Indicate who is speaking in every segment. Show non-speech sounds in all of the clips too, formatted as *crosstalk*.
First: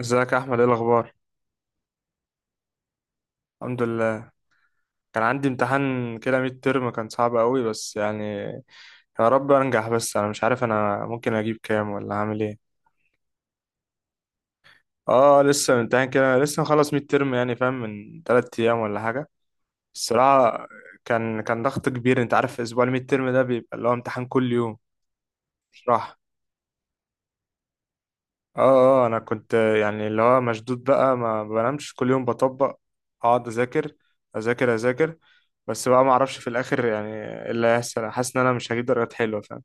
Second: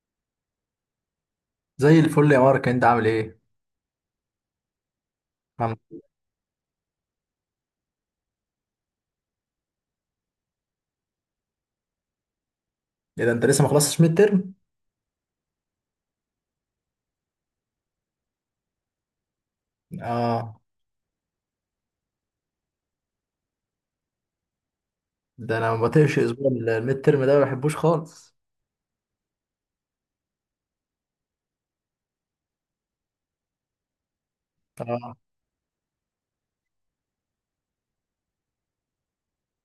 Speaker 1: ازيك يا احمد، ايه الاخبار؟
Speaker 2: زي الفل يا مارك، انت عامل ايه؟
Speaker 1: الحمد لله. كان عندي
Speaker 2: الحمد لله.
Speaker 1: امتحان كده ميد ترم، كان صعب قوي بس يعني. يا رب انجح، بس انا مش عارف انا ممكن اجيب كام ولا هعمل ايه.
Speaker 2: ايه ده، انت لسه ما خلصتش ميد ترم؟
Speaker 1: اه، لسه امتحان كده لسه مخلص ميد ترم يعني فاهم، من 3 ايام ولا حاجه
Speaker 2: اه،
Speaker 1: الصراحه. كان ضغط كبير، انت عارف اسبوع الميد ترم ده بيبقى اللي هو امتحان كل يوم.
Speaker 2: ده انا ما
Speaker 1: مش راحه.
Speaker 2: بطيقش اسبوع الميد ترم ده، ما بحبوش خالص.
Speaker 1: اه، اه. انا كنت يعني اللي هو مشدود بقى ما بنامش، كل يوم بطبق، اقعد اذاكر اذاكر اذاكر.
Speaker 2: اه.
Speaker 1: بس بقى ما اعرفش في الاخر يعني إيه اللي هيحصل، حاسس ان انا مش هجيب درجات حلوه فاهم.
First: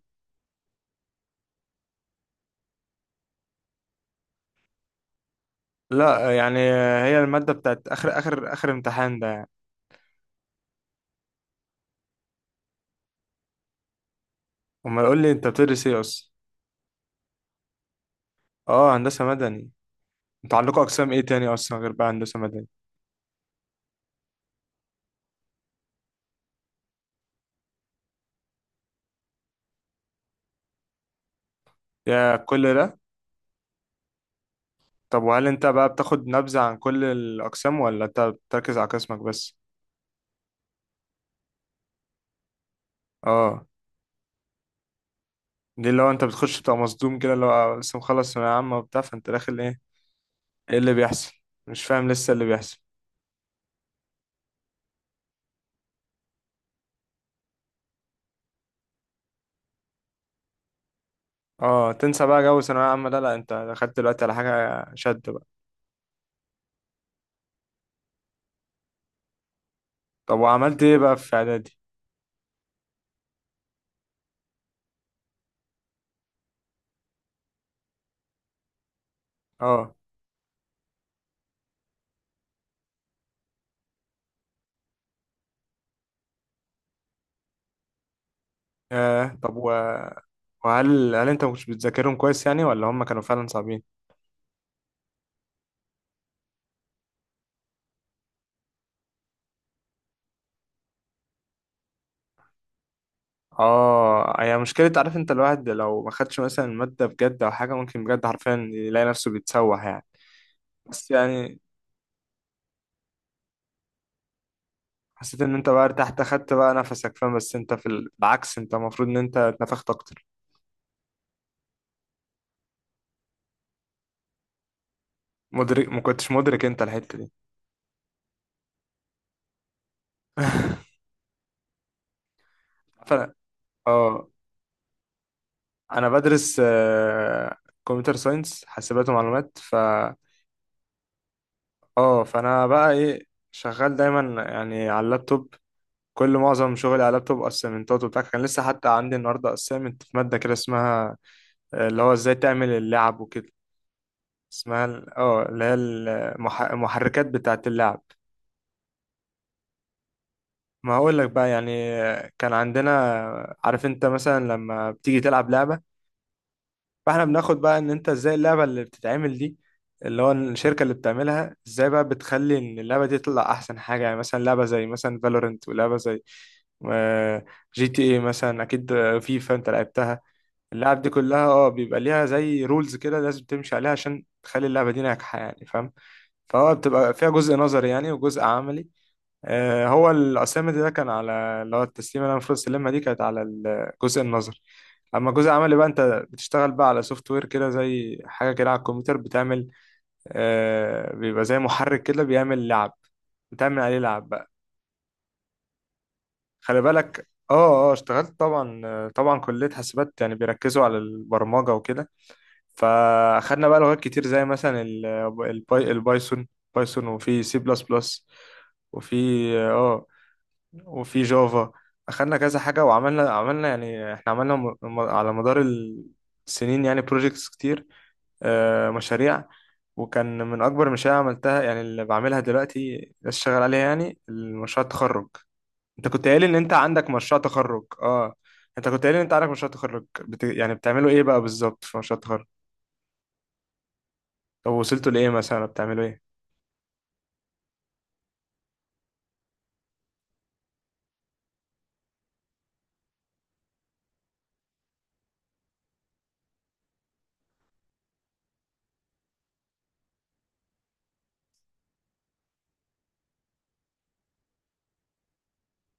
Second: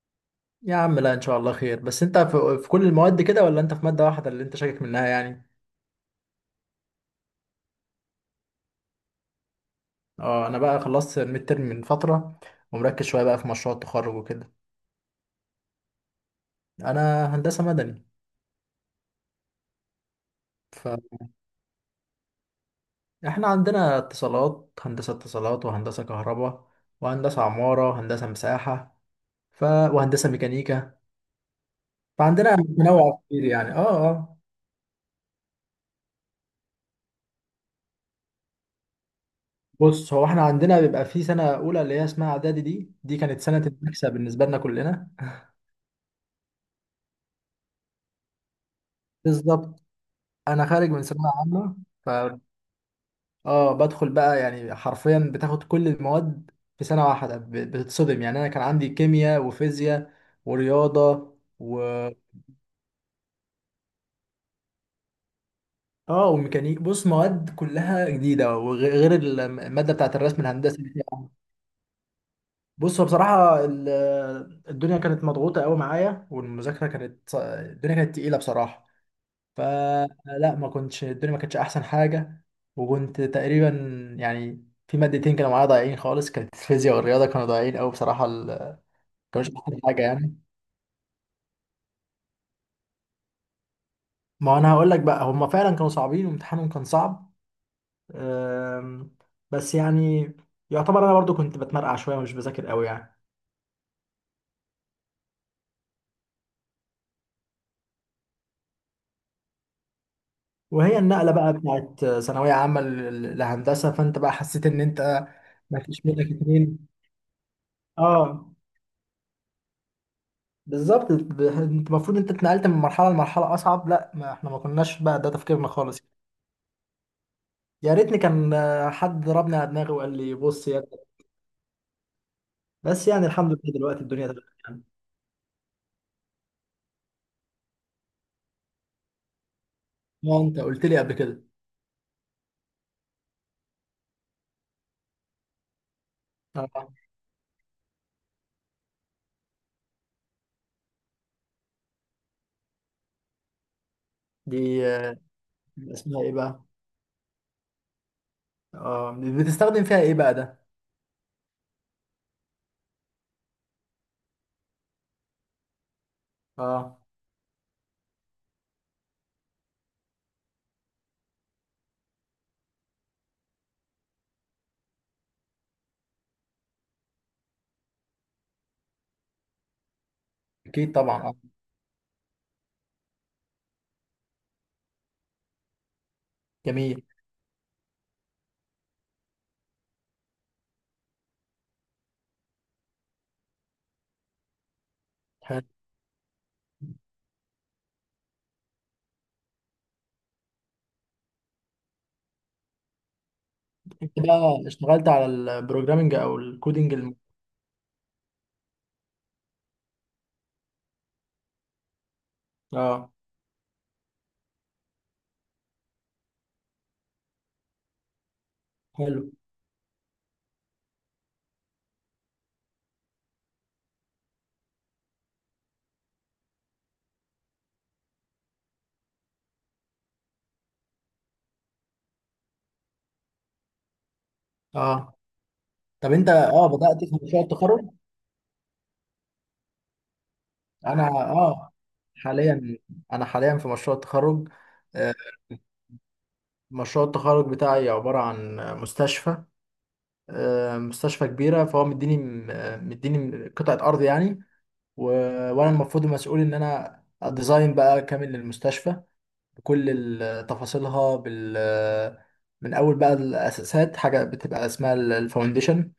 Speaker 2: يا عم لا، ان شاء الله خير. بس انت في كل المواد كده، ولا انت في مادة واحدة اللي انت شاكك منها يعني؟
Speaker 1: لا يعني، هي الماده بتاعت اخر اخر اخر امتحان ده يعني.
Speaker 2: اه، انا بقى خلصت الميد ترم من فترة ومركز شوية بقى في مشروع التخرج وكده.
Speaker 1: امال يقول لي انت بتدرس ايه اصلا؟
Speaker 2: انا هندسة مدني.
Speaker 1: اه، هندسه مدني. انتوا عندكم اقسام ايه
Speaker 2: فاحنا
Speaker 1: تاني اصلا غير بقى هندسه مدني؟
Speaker 2: عندنا اتصالات، هندسة اتصالات، وهندسة كهرباء، وهندسة عمارة، وهندسة مساحة، وهندسة ميكانيكا.
Speaker 1: يا
Speaker 2: فعندنا
Speaker 1: كل ده.
Speaker 2: تنوع كتير يعني. اه، اه.
Speaker 1: طب وهل انت بقى بتاخد نبذه عن كل الاقسام ولا انت بتركز على قسمك بس؟
Speaker 2: بص، هو احنا عندنا بيبقى في سنه اولى اللي هي اسمها اعدادي، دي كانت سنه
Speaker 1: اه،
Speaker 2: المكسب بالنسبه لنا كلنا.
Speaker 1: دي اللي هو انت بتخش بتبقى مصدوم كده اللي هو لسه مخلص ثانوية عامة وبتاع فانت داخل ايه؟
Speaker 2: بالظبط. انا
Speaker 1: ايه
Speaker 2: خارج
Speaker 1: اللي
Speaker 2: من ثانويه
Speaker 1: بيحصل؟
Speaker 2: عامه.
Speaker 1: مش
Speaker 2: ف
Speaker 1: فاهم لسه اللي بيحصل.
Speaker 2: اه بدخل بقى يعني حرفيا بتاخد كل المواد في سنه واحده، بتتصدم يعني. انا كان عندي كيمياء وفيزياء ورياضه و
Speaker 1: اه، تنسى بقى جو ثانوية عامة ده، لا انت دخلت دلوقتي على حاجة شد بقى.
Speaker 2: اه وميكانيك. بص، مواد كلها جديده، وغير غير الماده بتاعت
Speaker 1: طب
Speaker 2: الرسم الهندسي
Speaker 1: وعملت
Speaker 2: اللي
Speaker 1: ايه بقى
Speaker 2: فيها.
Speaker 1: في اعدادي؟
Speaker 2: بص، هو بصراحه الدنيا كانت مضغوطه قوي معايا، والمذاكره كانت الدنيا كانت تقيله بصراحه.
Speaker 1: اه.
Speaker 2: فلا، ما كنتش الدنيا ما كانتش احسن حاجه. وكنت تقريبا يعني في مادتين كانوا معايا ضايعين خالص، كانت الفيزياء والرياضه كانوا ضايعين قوي بصراحه. كانوش
Speaker 1: طب
Speaker 2: احسن حاجه يعني.
Speaker 1: وهل هل انت مش بتذاكرهم كويس يعني ولا هم كانوا فعلا صعبين؟
Speaker 2: ما انا هقول لك بقى، هم فعلا كانوا صعبين وامتحانهم كان صعب. أم، بس يعني يعتبر انا برضو كنت بتمرقع شويه ومش بذاكر قوي يعني.
Speaker 1: اه، هي مشكلة، عارف انت الواحد لو ما خدش مثلا المادة بجد او حاجة ممكن بجد حرفيا يلاقي نفسه بيتسوح يعني.
Speaker 2: وهي
Speaker 1: بس
Speaker 2: النقله بقى
Speaker 1: يعني
Speaker 2: بتاعت ثانويه عامه لهندسه، فانت بقى حسيت ان انت.
Speaker 1: حسيت ان انت
Speaker 2: ما
Speaker 1: بقى
Speaker 2: فيش
Speaker 1: ارتحت
Speaker 2: منك
Speaker 1: خدت بقى
Speaker 2: اتنين.
Speaker 1: نفسك فاهم، بس انت في
Speaker 2: اه،
Speaker 1: بالعكس انت المفروض ان انت اتنفخت اكتر.
Speaker 2: بالظبط. انت المفروض انت اتنقلت من مرحله لمرحله اصعب، لا. ما احنا ما كناش بقى ده تفكيرنا خالص.
Speaker 1: ما كنتش مدرك انت الحتة دي.
Speaker 2: يا ريتني كان حد ضربني على دماغي وقال لي بص يا
Speaker 1: *laughs*
Speaker 2: ابني. بس يعني
Speaker 1: فانا
Speaker 2: الحمد لله دلوقتي
Speaker 1: اه
Speaker 2: الدنيا تمام يعني.
Speaker 1: انا بدرس كمبيوتر ساينس حاسبات ومعلومات
Speaker 2: ما انت قلت لي قبل كده.
Speaker 1: اه، فانا بقى ايه شغال دايما يعني على اللابتوب.
Speaker 2: اه.
Speaker 1: معظم شغلي على اللابتوب، اسايمنتات وبتاع، كان لسه حتى عندي النهارده اسايمنت في ماده كده اسمها اللي هو ازاي تعمل اللعب وكده. اسمها
Speaker 2: دي.
Speaker 1: اللي هي
Speaker 2: اسمها ايه بقى؟
Speaker 1: المحركات بتاعه اللعب.
Speaker 2: اه. بتستخدم فيها ايه بقى ده؟
Speaker 1: ما هقول لك بقى يعني، كان عندنا، عارف انت مثلا لما بتيجي تلعب لعبة،
Speaker 2: اه.
Speaker 1: فاحنا بناخد بقى ان انت ازاي اللعبة اللي بتتعمل دي، اللي هو الشركة اللي بتعملها ازاي بقى بتخلي ان اللعبة دي تطلع احسن حاجة يعني مثلا لعبة زي مثلا فالورنت ولعبة زي جي تي اي مثلا، اكيد فيفا انت لعبتها.
Speaker 2: اكيد
Speaker 1: اللعب دي
Speaker 2: طبعا. اه.
Speaker 1: كلها بيبقى ليها زي رولز كده لازم تمشي عليها عشان تخلي اللعبة دي ناجحة يعني فاهم، فهو
Speaker 2: جميل.
Speaker 1: بتبقى فيها جزء نظري يعني وجزء عملي. هو الأسامة ده كان على اللي هو التسليمة اللي أنا المفروض أسلمها دي كانت على الجزء النظري. أما الجزء
Speaker 2: حلو.
Speaker 1: العملي بقى أنت بتشتغل بقى على سوفت وير كده زي حاجة كده على الكمبيوتر بتعمل. بيبقى زي محرك كده بيعمل لعب، بتعمل عليه
Speaker 2: انت
Speaker 1: لعب بقى.
Speaker 2: بقى اشتغلت على البروجرامنج او
Speaker 1: خلي
Speaker 2: الكودينج
Speaker 1: بالك، اشتغلت طبعا، طبعا كلية حاسبات يعني بيركزوا على البرمجة وكده.
Speaker 2: اه.
Speaker 1: فأخدنا بقى لغات كتير زي مثلا البايثون. بايثون، وفي سي بلس بلس، وفي
Speaker 2: حلو.
Speaker 1: اه آه، وفي جافا. اخدنا كذا حاجة، وعملنا يعني احنا عملنا على مدار السنين يعني بروجيكتس كتير، مشاريع. وكان من اكبر المشاريع اللي عملتها، يعني اللي بعملها دلوقتي لسه شغال عليها، يعني المشروع
Speaker 2: اه،
Speaker 1: التخرج. انت
Speaker 2: طب
Speaker 1: كنت
Speaker 2: انت
Speaker 1: قايل ان انت
Speaker 2: بدأت
Speaker 1: عندك
Speaker 2: في
Speaker 1: مشروع
Speaker 2: مشروع
Speaker 1: تخرج
Speaker 2: التخرج؟
Speaker 1: اه. انت كنت قايل ان انت عندك مشروع تخرج يعني
Speaker 2: انا
Speaker 1: بتعملوا ايه
Speaker 2: *laughs*
Speaker 1: بقى
Speaker 2: اه
Speaker 1: بالظبط في مشروع التخرج؟
Speaker 2: حاليا. انا حاليا في مشروع التخرج.
Speaker 1: طب وصلتوا
Speaker 2: آه،
Speaker 1: لايه، مثلا بتعملوا ايه؟
Speaker 2: مشروع التخرج بتاعي عبارة عن مستشفى. مستشفى كبيرة، فهو مديني قطعة أرض يعني. و... وأنا المفروض مسؤول إن أنا أديزاين بقى كامل للمستشفى بكل تفاصيلها من أول بقى الأساسات، حاجة بتبقى اسمها الفاونديشن،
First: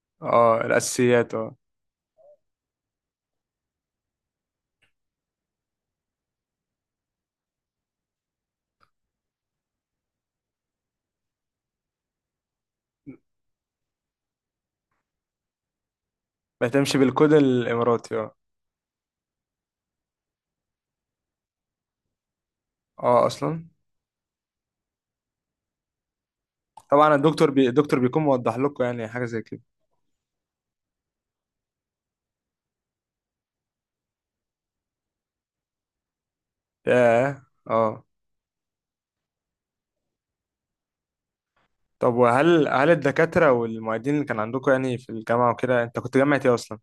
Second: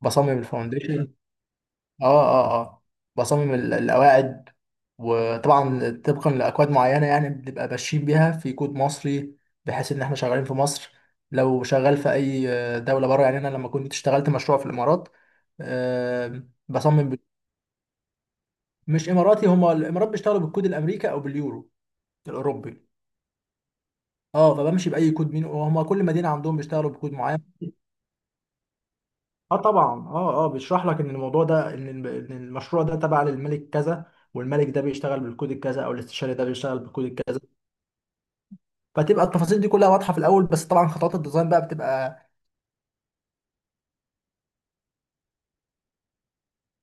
Speaker 2: بصمم
Speaker 1: اه،
Speaker 2: الفاونديشن.
Speaker 1: الاساسيات اه.
Speaker 2: اه، اه، اه. بصمم القواعد، وطبعا طبقا لاكواد معينه يعني، بنبقى ماشيين بيها في كود مصري بحيث ان احنا شغالين في مصر. لو شغال في اي دوله بره، يعني انا لما كنت اشتغلت مشروع في الامارات، آه،
Speaker 1: بتمشي
Speaker 2: بصمم ب-
Speaker 1: بالكود الاماراتي اه.
Speaker 2: مش اماراتي، هما الامارات بيشتغلوا بالكود الامريكي او باليورو الاوروبي.
Speaker 1: اه اصلا.
Speaker 2: اه، فبمشي باي كود مين، وهما كل مدينه عندهم بيشتغلوا بكود
Speaker 1: طبعا،
Speaker 2: معين.
Speaker 1: الدكتور بيكون موضح لكم يعني حاجة زي
Speaker 2: اه
Speaker 1: كده.
Speaker 2: طبعا. اه، اه، بيشرح لك ان الموضوع ده، ان إن المشروع ده تبع للملك كذا، والملك ده بيشتغل بالكود الكذا، او الاستشاري ده بيشتغل بالكود
Speaker 1: ياه.
Speaker 2: الكذا.
Speaker 1: اه.
Speaker 2: فتبقى التفاصيل دي كلها واضحه في الاول، بس طبعا خطوات الديزاين بقى
Speaker 1: طب
Speaker 2: بتبقى.
Speaker 1: وهل هل الدكاترة والمعيدين اللي كان عندكم يعني في الجامعة وكده، انت كنت جامعة ايه اصلا؟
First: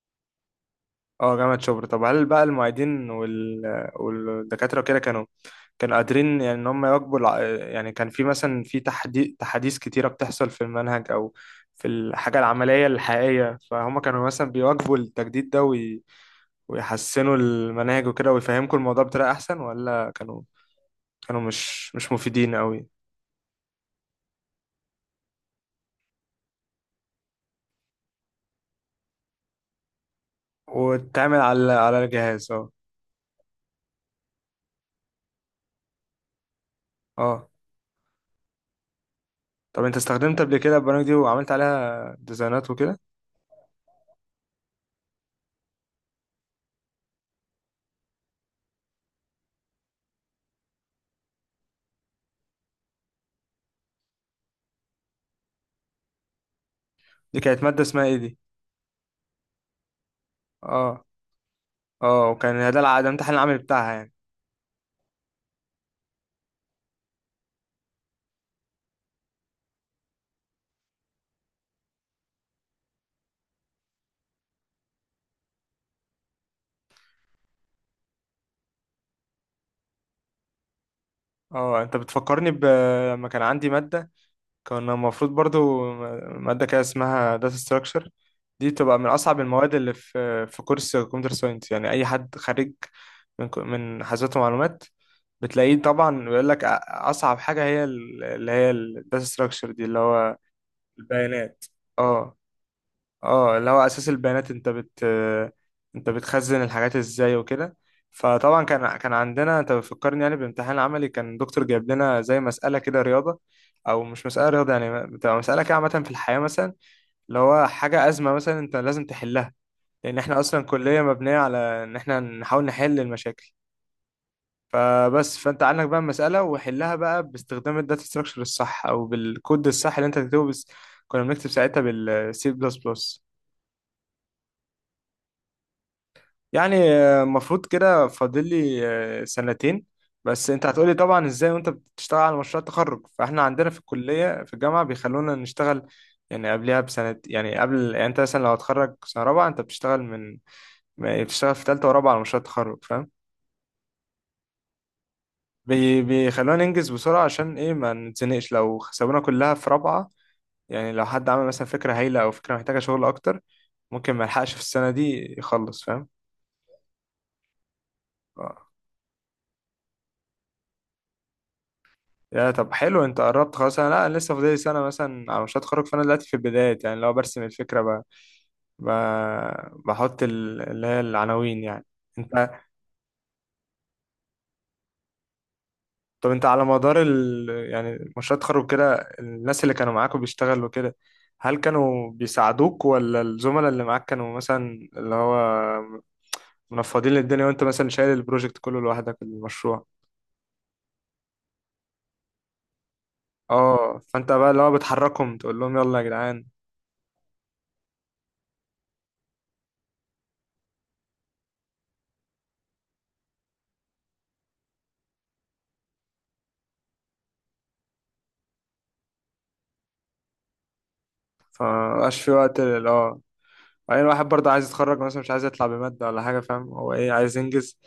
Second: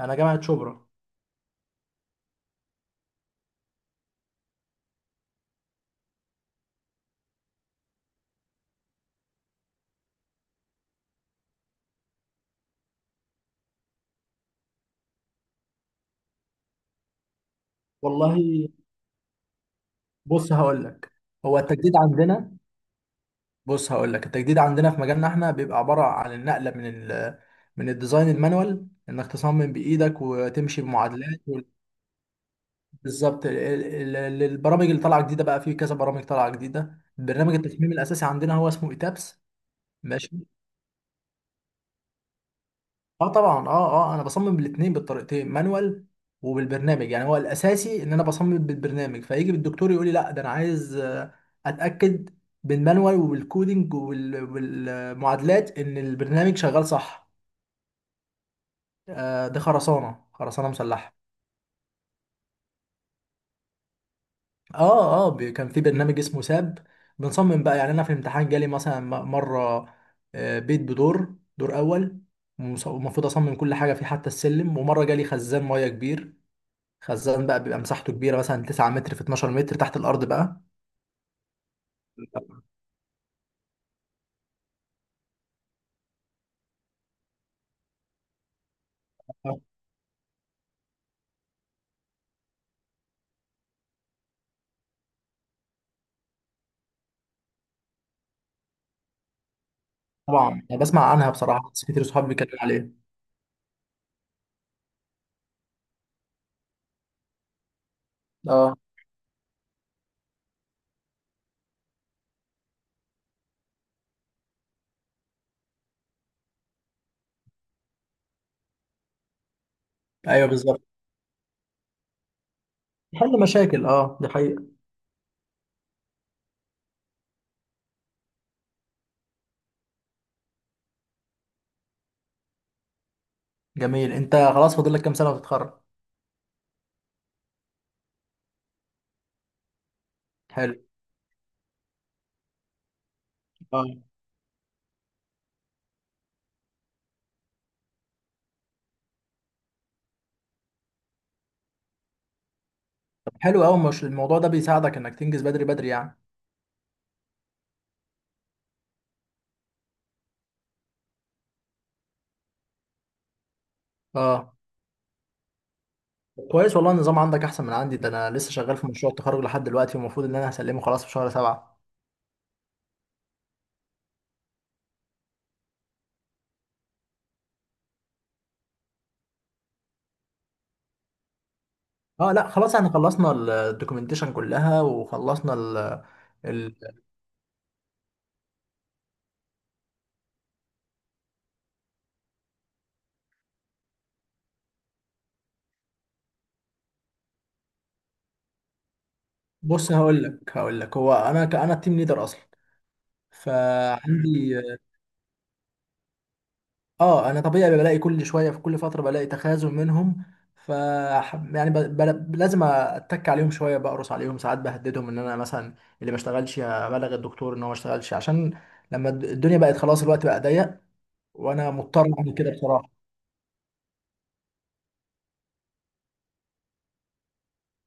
Speaker 2: انا جامعه شبرا.
Speaker 1: اه، جامعة شبرا. طب هل بقى المعيدين والدكاترة وكده كانوا قادرين يعني ان هم يواكبوا يعني كان في مثلا في تحديث كتيرة بتحصل في المنهج او في الحاجة العملية الحقيقية، فهم كانوا مثلا بيواكبوا التجديد ده ويحسنوا المناهج وكده
Speaker 2: والله،
Speaker 1: ويفهمكم الموضوع بطريقة احسن، ولا كانوا
Speaker 2: بص هقول لك.
Speaker 1: كانوا
Speaker 2: هو التجديد
Speaker 1: مش
Speaker 2: عندنا،
Speaker 1: مفيدين قوي؟
Speaker 2: في مجالنا احنا بيبقى عباره عن النقله من ال من الديزاين المانوال، انك تصمم بايدك وتمشي
Speaker 1: واتعمل
Speaker 2: بمعادلات.
Speaker 1: على الجهاز اه.
Speaker 2: بالظبط. البرامج اللي طالعه جديده بقى، في كذا برامج طالعه جديده،
Speaker 1: اه
Speaker 2: برنامج التصميم الاساسي عندنا هو اسمه ايتابس.
Speaker 1: طب انت
Speaker 2: ماشي.
Speaker 1: استخدمت قبل كده البرامج دي وعملت عليها ديزاينات وكده؟
Speaker 2: اه طبعا. اه، اه. انا بصمم بالاثنين بالطريقتين، مانوال وبالبرنامج يعني. هو الاساسي ان انا بصمم بالبرنامج، فيجي بالدكتور يقول لي لا، ده انا عايز اتاكد بالمانوال وبالكودينج وبالمعادلات ان البرنامج شغال صح.
Speaker 1: دي كانت مادة اسمها ايه دي؟
Speaker 2: ده خرسانه
Speaker 1: اه.
Speaker 2: مسلحه.
Speaker 1: اه، وكان ده الامتحان العملي بتاعها يعني.
Speaker 2: اه، اه. كان في برنامج اسمه ساب، بنصمم بقى يعني. انا في الامتحان جالي مثلا مره، بيت بدور، دور اول، ومفروض اصمم كل حاجه فيه حتى السلم. ومره جالي خزان ميه كبير، خزان بقى بيبقى مساحته كبيره مثلا 9 متر في 12 متر تحت الارض بقى.
Speaker 1: اه انت بتفكرني لما كان عندي مادة، كان المفروض برضو مادة كده اسمها داتا ستراكشر، دي بتبقى من أصعب المواد اللي في كورس كمبيوتر ساينس. يعني أي حد خارج من حاسبات ومعلومات بتلاقيه طبعا بيقول لك أصعب حاجة هي اللي هي الداتا ستراكشر دي اللي هو
Speaker 2: طبعا انا بسمع عنها
Speaker 1: البيانات
Speaker 2: بصراحه، بس كتير صحابي
Speaker 1: اه.
Speaker 2: بيتكلموا عليها.
Speaker 1: اه، اللي هو اساس البيانات، انت بتخزن الحاجات ازاي وكده. فطبعا
Speaker 2: اه،
Speaker 1: كان عندنا، انت بتفكرني يعني بامتحان عملي، كان دكتور جايب لنا زي مسألة كده رياضة، او مش مسألة رياضة يعني، بتبقى مسألة كده عامة في الحياة مثلا، اللي هو حاجة أزمة مثلا انت لازم تحلها، لان احنا
Speaker 2: ايوه
Speaker 1: اصلا
Speaker 2: بالظبط،
Speaker 1: كلية مبنية على ان احنا نحاول نحل
Speaker 2: حل
Speaker 1: المشاكل.
Speaker 2: مشاكل، اه، دي حقيقه.
Speaker 1: فبس فانت عندك بقى المسألة، وحلها بقى باستخدام الداتا ستراكشر الصح او بالكود الصح اللي انت تكتبه بس. كنا بنكتب ساعتها بالسي بلس بلس.
Speaker 2: جميل. انت خلاص فاضل لك كام سنه وتتخرج؟
Speaker 1: يعني المفروض كده فاضل لي سنتين. بس انت
Speaker 2: حلو.
Speaker 1: هتقولي طبعا ازاي وانت بتشتغل على مشروع التخرج، فاحنا عندنا في
Speaker 2: اه،
Speaker 1: الكلية في الجامعة بيخلونا نشتغل، يعني قبلها بسنة يعني قبل يعني انت مثلا لو هتخرج سنة رابعة انت بتشتغل من بتشتغل في تالتة ورابعة على مشروع التخرج فاهم.
Speaker 2: طب حلو قوي. مش الموضوع ده بيساعدك انك تنجز بدري بدري يعني؟
Speaker 1: بيخلونا ننجز بسرعة عشان ايه ما نتزنقش لو سابونا كلها في رابعة. يعني لو حد عمل مثلا فكرة هايلة او فكرة محتاجة شغل اكتر ممكن ما يلحقش
Speaker 2: اه،
Speaker 1: في السنة دي يخلص فاهم.
Speaker 2: كويس، والله النظام عندك احسن من عندي. ده انا لسه شغال في مشروع التخرج لحد دلوقتي، والمفروض ان انا هسلمه خلاص في شهر سبعة.
Speaker 1: يا طب حلو انت قربت خلاص، انا لا انا لسه فاضلي سنه مثلا على مشروع التخرج، فانا دلوقتي في البدايات يعني لو برسم الفكره ب... بحط اللي هي العناوين يعني.
Speaker 2: اه، لا
Speaker 1: انت.
Speaker 2: خلاص، احنا خلصنا الدوكيومنتيشن كلها، وخلصنا ال
Speaker 1: طب انت على
Speaker 2: ال
Speaker 1: مدار يعني مشروع التخرج كده، الناس اللي كانوا معاك وبيشتغلوا كده، هل كانوا بيساعدوك ولا الزملاء اللي معاك كانوا مثلا اللي هو منفضين الدنيا وانت مثلا شايل البروجكت كله لوحدك المشروع؟
Speaker 2: بص هقول لك. هو انا التيم ليدر اصلا.
Speaker 1: اه، فانت بقى
Speaker 2: فعندي.
Speaker 1: اللي هو بتحركهم تقول لهم يلا يا جدعان.
Speaker 2: اه، انا طبيعي بلاقي كل شويه، في كل فتره بلاقي تخاذل منهم. ف، يعني، لازم اتك عليهم شويه، بقرص عليهم ساعات، بهددهم ان انا مثلا اللي ما اشتغلش ابلغ الدكتور ان هو ما اشتغلش، عشان لما الدنيا بقت خلاص الوقت بقى ضيق، وانا مضطر
Speaker 1: فمبقاش في
Speaker 2: اعمل كده
Speaker 1: وقت
Speaker 2: بصراحه.
Speaker 1: اه. وبعدين الواحد برضه عايز يتخرج مثلا مش عايز يطلع بمادة ولا حاجة فاهم، هو ايه عايز ينجز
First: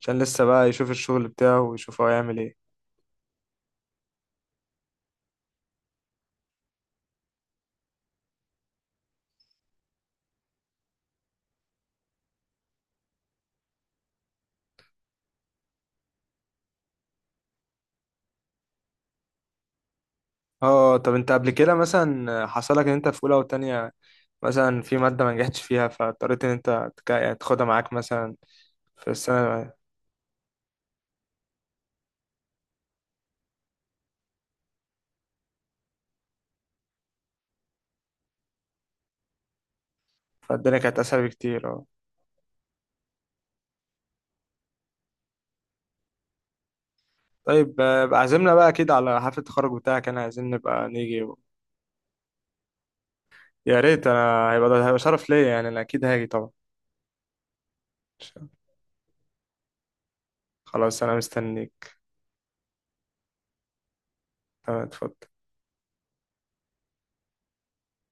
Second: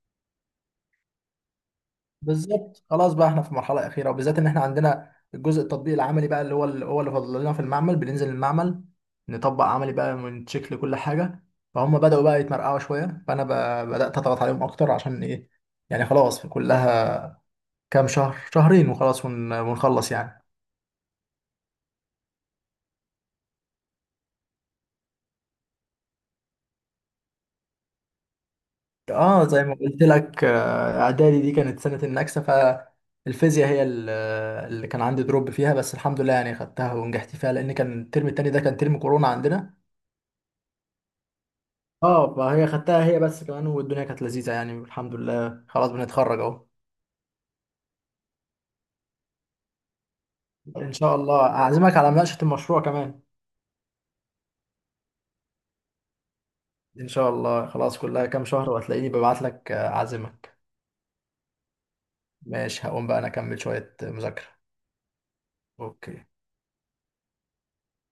Speaker 1: عشان لسه بقى يشوف الشغل بتاعه ويشوف هو يعمل ايه.
Speaker 2: بالظبط. خلاص بقى احنا في مرحله اخيره، وبالذات ان احنا عندنا الجزء التطبيق العملي بقى، اللي فاضل لنا في المعمل. بننزل المعمل نطبق عملي بقى ونتشيك لكل حاجه، فهم بداوا بقى يتمرقعوا شويه، فانا بدات اضغط عليهم اكتر عشان ايه؟ يعني خلاص، كلها كام شهر، شهرين، وخلاص ونخلص يعني.
Speaker 1: اه، طب انت قبل كده مثلا حصلك ان انت في اولى وتانية مثلا في مادة ما نجحتش فيها فاضطريت ان انت يعني تاخدها معاك مثلا في
Speaker 2: اه، زي
Speaker 1: السنة؟
Speaker 2: ما قلت لك، اعدادي دي كانت سنة النكسة. فالفيزياء هي اللي كان عندي دروب فيها، بس الحمد لله يعني خدتها ونجحت فيها، لان كان الترم التاني ده كان ترم كورونا عندنا.
Speaker 1: فالدنيا كانت اسهل بكتير اه.
Speaker 2: اه، فهي خدتها هي بس كمان، والدنيا كانت لذيذة يعني، الحمد لله خلاص بنتخرج اهو.
Speaker 1: طيب، بقى عازمنا بقى اكيد على حفلة التخرج بتاعك، انا عايزين نبقى
Speaker 2: ان شاء
Speaker 1: نيجي.
Speaker 2: الله، اعزمك على مناقشة المشروع كمان.
Speaker 1: يا ريت، انا هيبقى شرف ليا يعني، انا اكيد هاجي طبعا.
Speaker 2: ان شاء الله، خلاص كلها كام شهر وهتلاقيني ببعت لك اعزمك.
Speaker 1: خلاص انا مستنيك.
Speaker 2: ماشي، هقوم بقى انا اكمل شوية مذاكرة.
Speaker 1: تمام اتفضل.
Speaker 2: اوكي